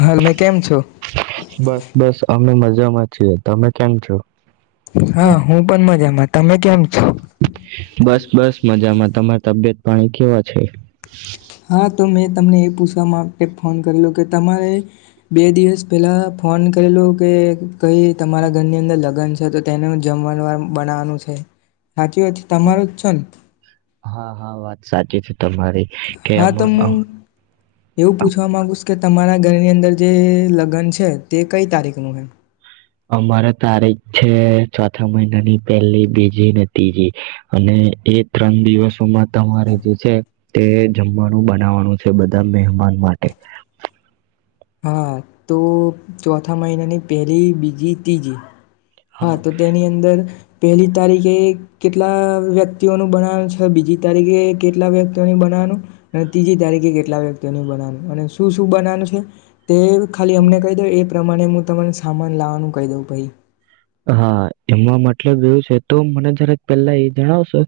હા તમે કેમ છો બસ, બસ, અમે મજા જમા છીએ, તમે કેમ છો હા, હું, પણ મજામાં તમે કેમ છો બસ બસ મજામાં તમાર તબિયત પાણી કેવા છે હા, તો મેં તમને એ પૂછવામાં એક ફોન કરલો કે તમારે બે દિવસ પહેલાં ફોન કરેલું કે કઈ તમારા ઘરની અંદર લગ્ન છે છે તો તેને જમવાણ વાર બનાવવાનું છે. હાચી વાત તમાર જ છો ને. કે છે. તમારી, કે હા તો હું આમાં એવું પૂછવા માગુસ કે તમારા ઘરની અંદર જે લગ્ન છે તે કઈ તારીખનું છે? અમારે તારીખ છે ચોથા મહિનાની પહેલી બીજી ને ત્રીજી, અને એ ત્રણ દિવસોમાં તમારે જે છે તે જમવાનું બનાવાનું છે બધું. મહેમાન માટે. હા તો ચોથા મહિનાની પહેલી બીજી ત્રીજી. હા તો તેની અંદર પહેલી તારીખે કેટલા વ્યક્તિઓનું બનાવવાનું છે બીજી તારીખે કેટલા વ્યક્તિઓની બનાવાનું, અને ત્રીજી તારીખે કેટલા વ્યક્તિઓની બનાવાનું અને શું શું બનાવનું છે? તે ખાલી અમને કહી દઉ એ એ પ્રમાણે હું તમાને સામાન લાવવાનું કહી દઉં પાઈ. હા એમાં મતલબ એવું છે તો મને જારેક પેલા એ જણાવશો,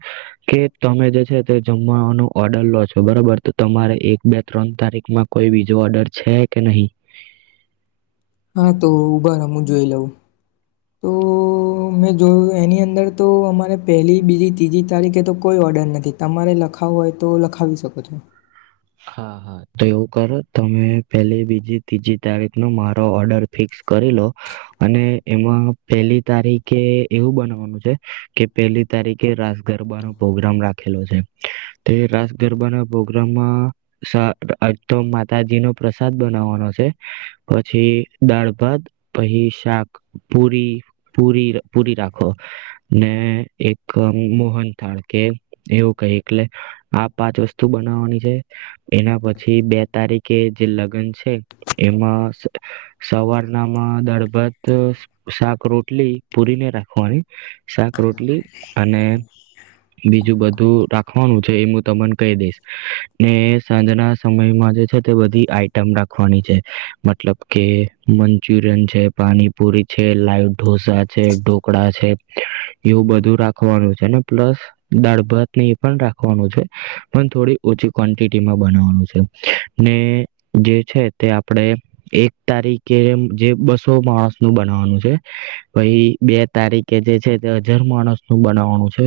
કે તમે જે છે તે જમવાનો ઓર્ડર લો છો બરાબર તો તમારે એક બે ત્રણ તારીખમાં કોઈ બીજો ઓર્ડર છે કે નહી? હા તો ઉભા ર હું જોઈ લઉં. તો મેં જોયું એની અંદર તો અમારે પહેલી બીજી ત્રીજી તારીખે તો કોઈ ઓર્ડર નથી તમારે લખાવો હોય તો લખાવી શકો છો. હા હા તો એવું કરો તમે પેલી બીજી ત્રીજી તારીખ નો મારો ઓર્ડર ફિક્સ કરી લો, અને એમાં પેલી તારીખે એવું બનાવાનું છે, કે પેલી તારીખે રાસ ગરબાનો પ્રોગ્રામ રાખેલો છે, તે રાસ ગરબા ના પ્રોગ્રામમાં સા અહ આજ તો માતાજી નું પ્રસાદ બનાવવાનો છે પછી દાળ ભાત પછી શાક પૂરી પૂરી પૂરી રાખો ને એક મોહન થાળ કે એવું કહી એટલે આ પાંચ વસ્તુ બનાવવાની છે. એના પછી બે તારીખે જે લગ્ન છે એમાં સ-સવારનામાં દળભત શાક રોટલી પૂરીને રાખવાની શાક રોટલી અને બીજું બધું રાખવાનું છે એમું તમન કહી દઈશ. ને સાંજના સમયમાં જે છે તે બધી આઈટમ રાખવાની છે મતલબ કે મંચુરિયન છે, પાણીપુરી છે, લાઈવ ઢોસા છે, ઢોકળા છે એવું બધું રાખવાનું છે ને પ્લસ દાળ ભાત ને એ પણ રાખવાનું છે પણ થોડી ઓછું ક્વન્ટિટીમાં બનાવવાનું છે. ને જે છે તે આપણે એક તારીખે જે બસો માણસનું બનાવવાનું છે પહિ બે તારીખે જે છે તે હજાર માણસનું બનાવવાનું છે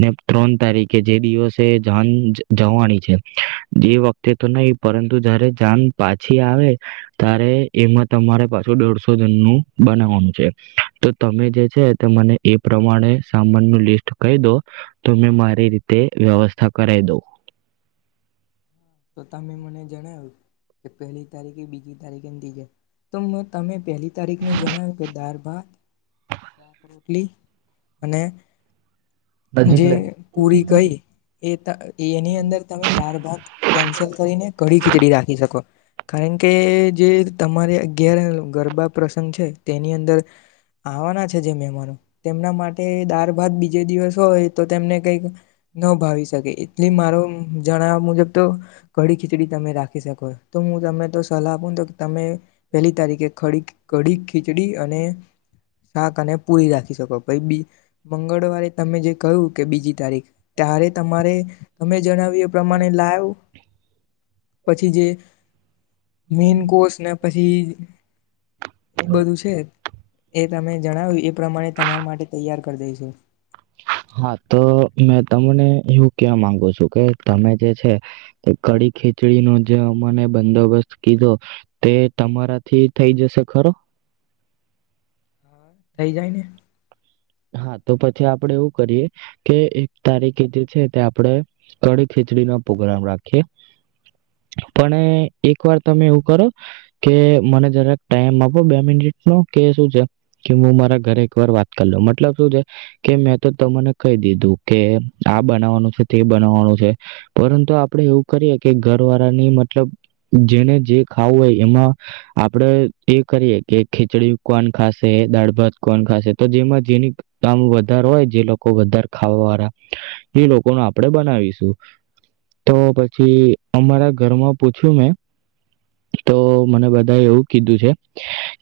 ને ત્રણ તારીખે જે દિવસે જાન જવાની છે જે વખતે તો નહી પરંતુ જારે જાન પાછી આવે ત્યારે એમાં તમારે પાછું દોઢસો જણનું બનાવવાનું છે. તો તમે જે છે મને એ પ્રમાણે સામાન ન લિસ્ટ કહી દો તો મે મારી રીતે વ્યવસ્થા કરાઈ દઉં. તો તમે મને જણાવ્યું કે પહેલી તારીખે બીજી તારીખે ને તિજે તો મેં તમે પહેલી તારીખનું જણાવ્યું કે દળ ભાત શાક રોટલી અને જે પૂરી કઈ એ ત અહ એની અંદર તમે દાડ ભાત કેન્સલ કરીને કઢી ખીચડી રાખી શકો. ઓ કારણ કે જે તમારે અગિયાર હૈ ગરબા પ્રસંગ છે તેની અંદર આવવાના છે જે મહેમાનો તેમના માટે દાર ભાત બીજે દિવસ હોય તો તેમને કઈક ન ભાવી શકે એટલે મારો જણાવ મુજબ તો કઢી ખીચડી તમે રાખી શકો તો હું તમને તો સલાહ આપું તો તમે પહેલી તારીખે ખડી કઢી ખીચડી અને શાક અને પૂરી રાખી શકો પેલ બી મંગળવારે તમે જે કહ્યું કે બીજી તારીખ ત્યારે તમારે તમે જણાવી એ પ્રમાણે લાવ પછી જે મેન કોષ ને પછી એ બધું છે એ તમે જણાવ્યું એ પ્રમાણે તમારા માટે તૈયાર કર દઈશું. હા, તો મેં તમને એવું કેવા માંગુ છું કે તમે જે છે કઢી ખીચડીનું જે અમને બંદોબસ્ત કીધો તે તમારાથી થઈ જશે ખરો? અહ થઈ જાય ને. હા તો પછી આપડે એવું કરીએ, કે એક તારીખે જે છે તે આપણેે કડી ખીચડીનો પ્રગ્રામ રાખીએ, પણ એક વાર તમે એવું કરો, કે મને જરાક ટાઈમ આપો બે મિનિટ નો કે શું છે કે હું મારા ઘરે એક વાર વાત કરી લઉ મ મેં તો તને કહી દીધું કે આ બનાવવાનું છે તે બનાવવાનું છે, પરંતુ આપડે એવું કરીએ કે ઘર વાળાની મતલબ જેને જે ખાવું હોય એમાં, આપડે એ કરીએ કે ખીચડી કોણ ખાશે દાળ ભાત કોણ ખાશે તો જેમાં જેની કામ વધારે હોય જે લોકો વધારે ખાવા વાળા, એ લોકોને આપડે બનાવીશું, તો પછી અમારા ઘરમાં પૂછ્યું મેં. તો મને બધા એવું કીધું છે,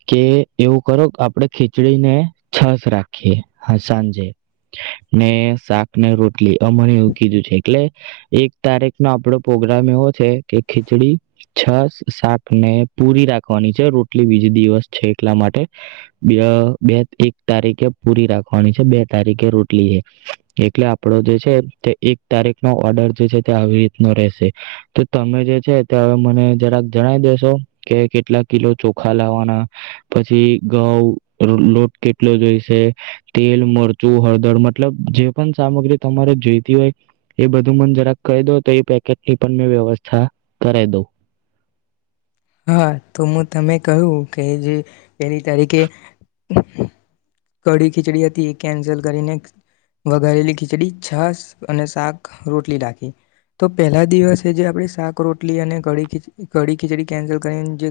કે એવું કરો આપડે ખીચડીને છાશ રાખીએ સાંજે ને શાક ને રોટલી, અ મને એવું કીધું છે, એટલે એક તારીખ નો આપડો પ્રગ્રામ એવો છે કે ખીચડી, છસ. શાકને પૂરી રાખવાની છે રોટલી બીજ દિવસ છે એટલા માટે, બે બે એક તારીખે પૂરી રાખવાની છે બે તારીખે રોટલી એ, એટલે આપણો જે છે તે એક તારીખનો ઓર્ડર જે છે તે આવી રીતનો રહેશે, તો તમે જે છે તે હવે મને જરાક જણાવ દેેશો કે કેટલા કિલો ચોખા લાવવાના, પછી ઘઉ લોટ કેટલો જોઈશે, તેલ મરચું હળદર મતલબ જે પણ સામગ્રી તમારે જોઈતી હોય એ બધું મને જરાક કહી દો તો એ પેકેટની પણ મેં વ્યવસ્થા કરાવ દઉં. હા તો હું તમે કહ્યું કે જે, પહેલી તારીખે કઢી ખીચડી હતી એ કેન્સલ કરીને વઘારેેલી ખીચડી છાસ અને શાક રોટલી રાખી, તો પહેલા દિવસે જે આપણે શાક રોટલી અને કી ખી કડી ખીચડી કેન્સલ કરીને જે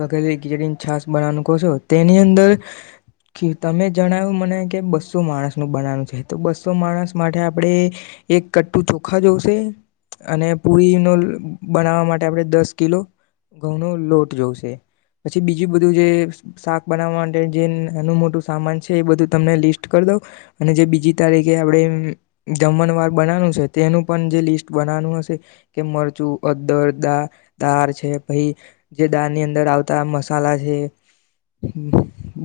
વગાડી છાસ બનાવાનું કહશો તેની અંદર તમે જણાવ્યું મને કે બસો માણસ નું બનાવાનું છે તો બસો માણસ માટે આપણે, એક કટ્ટ ચોખા જોશે અને પુરી ન બનાવવા માટે આપણે દસ કિલો ઘઉંનો લોટ જોશે, પછી બીજું બધું જે શાક બનાવવા માટે જે નાનું મોટું સામાન છે એ બધું તમને લિસ્ટ કરી દઉં, અને જે બીજી તારીખે આપણે જમણવાર બનાવનું છે તેનું પણ જે લિસ્ટ બનાવવાનું હશે, કે મરચું અદર દા દાર છે. પાઈ જે દાળની અંદર આવતા મસાલા છે,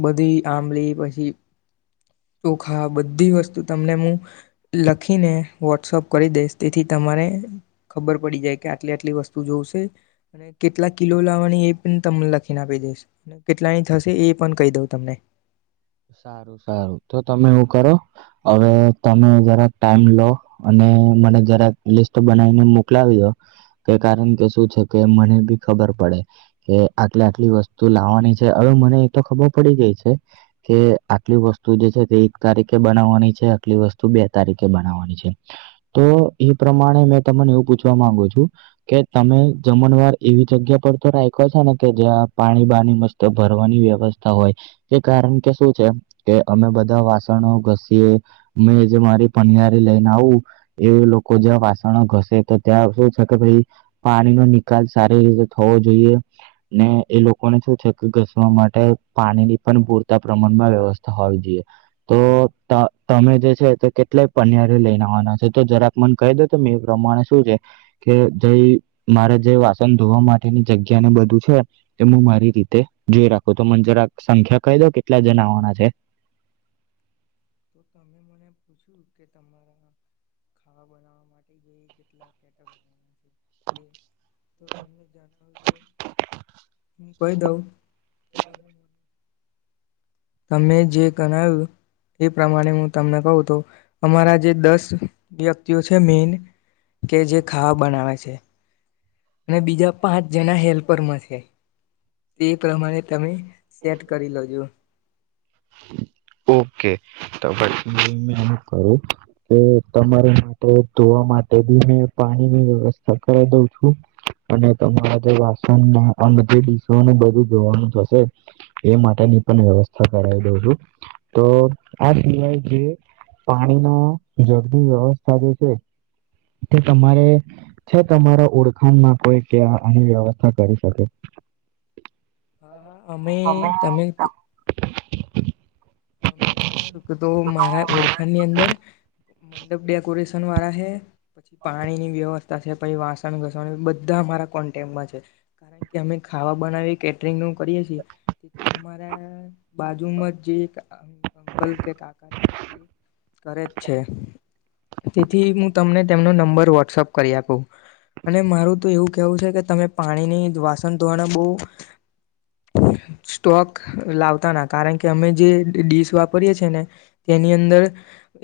બધી આંબળ પછી ચોખા બધી વસ્તુ તમને હું, લખીને વોટ્સઅપ કરી દઈશ તેથી તમારે ખબર પડી જાય કે આટલી આટલી વસ્તુ જોવશે, અને કેટલા કિલો લાવવાની એ પણ તમને લખીને આપી દઈશ, કેટલાની થશે એ પણ કહી દઉં તમને. સારું સારું તો તમે એવું કરો, હવે તમે જરાક ટાઈમ લો અને મને જરાક લિસ્ટ બનાવીને મોકલાવી દો, તે કારણ કે શું છે કે મને બી ખબર પડે, કે આટલી આટલી વસ્તુ લાવવાની છે હવે મને એ તો ખબર પડી ગઈ છે. કે આટલી વસ્તુ જે છે તે એક તારીખે બનાવવાની છે આટલી વસ્તુ બે તારીખે બનાવવાની છે, તો એ પ્રમાણે મેં તમને એવું પૂછવા માંગુ છું, કે તમે જમણવાર એવી જગ્યા પર તો રાખ્યો છે ને કે જ્યાં પાણી બાની મસ્ત ભરવાની વ્યવસ્થા હોય, તે કારણ કે શું છે કે અમે બધા વાસણો ઘસીએ, મે જે મારી પનિયારી લઈને આવું, એ લોકો જ્યાં વાસણો ઘસે તો ત્યાં શું છે કે ભાઈ, પાણીનોો નિકાલ સારી રીતે થવો જોઈએ ને એ લોકોને શું છે કે ઘસવા માટે પાણી ની પણ પૂરતી પ્રમાણમાં વ્યવસ્થા હોવી જોઈએ, તો તમે જે છે તે કેટલાય પનિયરે લઈનેવાના છે તો જરાક મને કહી દો તો મેં એ પ્રમાણે શું છે, કે જે મારે જે વાસન ધોવા માટેની જગ્યા ને બધું છે, તે હું મારી રીતે જોઈ રાખું તો મને જરાક સંખ્યા કહી દો કે કેટલા જણવાના છે. મને પૂછ્યું કે તમારા ખાવા બના માટે હું કહી દઉં ત જે ગણાવ્યું [unintelligible] એ પ્રમાણે હું તમને કહ તો અમારા જે દસ વ્યક્તિઓ છે મેન કે જે ખાવા બનાવે છે. અને બીજા પાંચ જણા હેલ્પરમાં છે. એ પ્રમાણે તમે સેટ કરી લજો. મે એ કરું કે તમારે માટે ધોવા માટે બી મે પાણીની વ્યવસ્થા કરી દઉં છું, અને તમારા જે વાસણ આ બધીડીસોને બધું જોવાનું થશે. એ માટેની પણ વ્યવસ્થા કરાવી દઉં છું, તો આ સિવાય જે પાણીના જગની વ્યવસ્થા જે છે. તે તમારે છે તમારા ઓળખાણમાં કોઈ કે્યાં આની વ્યવસ્થા કરી શકે? હા હા અમે તમે તમે જણાવ્યું કે તો મારા ઓળખાણની અંદર મંડપ ડેકોરેશન વાળા છે પછી પાણીની વ્યવસ્થા છે પછી વાસણ ઘસણ બધા અમારા કોન્ટેમાં છે કારણ કે અમે ખાવા બનાવી કેટરિંગનું કરીએ છીએ તેથી અમારા બાજુમાં જે એક અ અં બલ કે આકારે કરે છે તેથી હું તમને તેમનો નંબર વોટ્સઅપ કરી આપું અને મારું તો એવું કેવું છે કે તમે પાણીની વાસણ ધોરણ બહ સ્ટોક લાવતા ના કારણ કે અમે જે ડીશ વાપરીએે છે ને તેની અંદર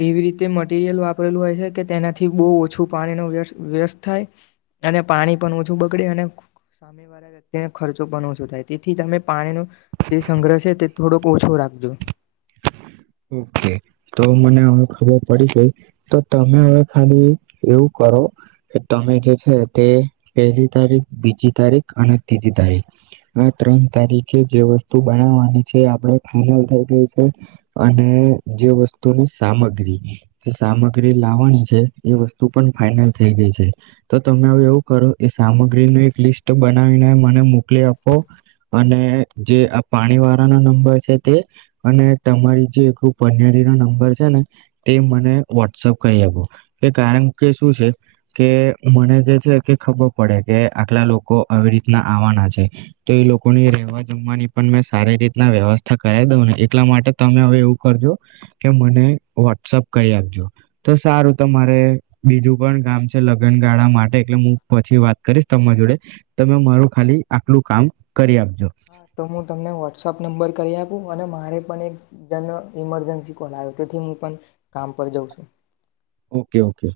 એવી રીતે મટીરિયલ વાપરેલું હોય છે કે તેનાથી બહુ ઓછું પાણીનો વ્ય વ્યસ્ત થાય અને પાણી પણ ઓછું બગડે અને સામે વાળા વ્યક્તિને ખર્ચો પણ ઓછો થાય તેથી તમે પાણીનો જે સંગ્રહ છે તે થોડોક ઓછો રાખજો. ઓકે તો મને હવે ખબર પડી ગઈ તો તમે હવે ખાલી એવું કરો કે તમે જે છે તે પહેલી તારીખ બીજી તારીખ અને ત્રીજી તારીખ આ ત્રણ તારીખે જે વસ્તુ બનાવવાની છે આપણે ફાઈનલ થઈ ગઈ છે. અને જે વસ્તુની સામગ્રી જે સામગ્રી લાવવાની છે એ વસ્તુ પણ ફાાઈનલ થઈ ગઈ છે તો તમે હ એવું કરો એ સામગ્રી ન એક લિસ્ટ બનાવીને મને મોકલી આપો અને જે આ પાણી વાળાનો નંબર છે તે અને તમારી જે એક પનેરીનો નંબર છે ને તે મને વોટ્સઅપ કરી આપો કે કારણ કે શું છે કે મને જે છે કે ખબર પડે કે આટલા લોકો આવી રીતના આવવાના છે તો એ લોકોની રહેવા જમવાની પણ મેં સારી રીતના વ્યવસ્થા કરાવ દઉં ને એટલા માટે તમે હવે એવું કરજો કે મને વોટ્સઅપ કરી આપજો તો સારું તમારે બીજું પણ કામ છે લગનગાળા માટે એટલે હું પછી વાત કરીશ તમારી જોડે તમે મારું ખાલી આટલું કામ કરી આપજો હા તો હું તમને વોટ્સઅપ નંબર કરી આપું અને મારે પણ એક જન ઇમરજન્સી કોલ આવ્યો તેથી હું પણ કામ પર જાઉં છું. Okay okay.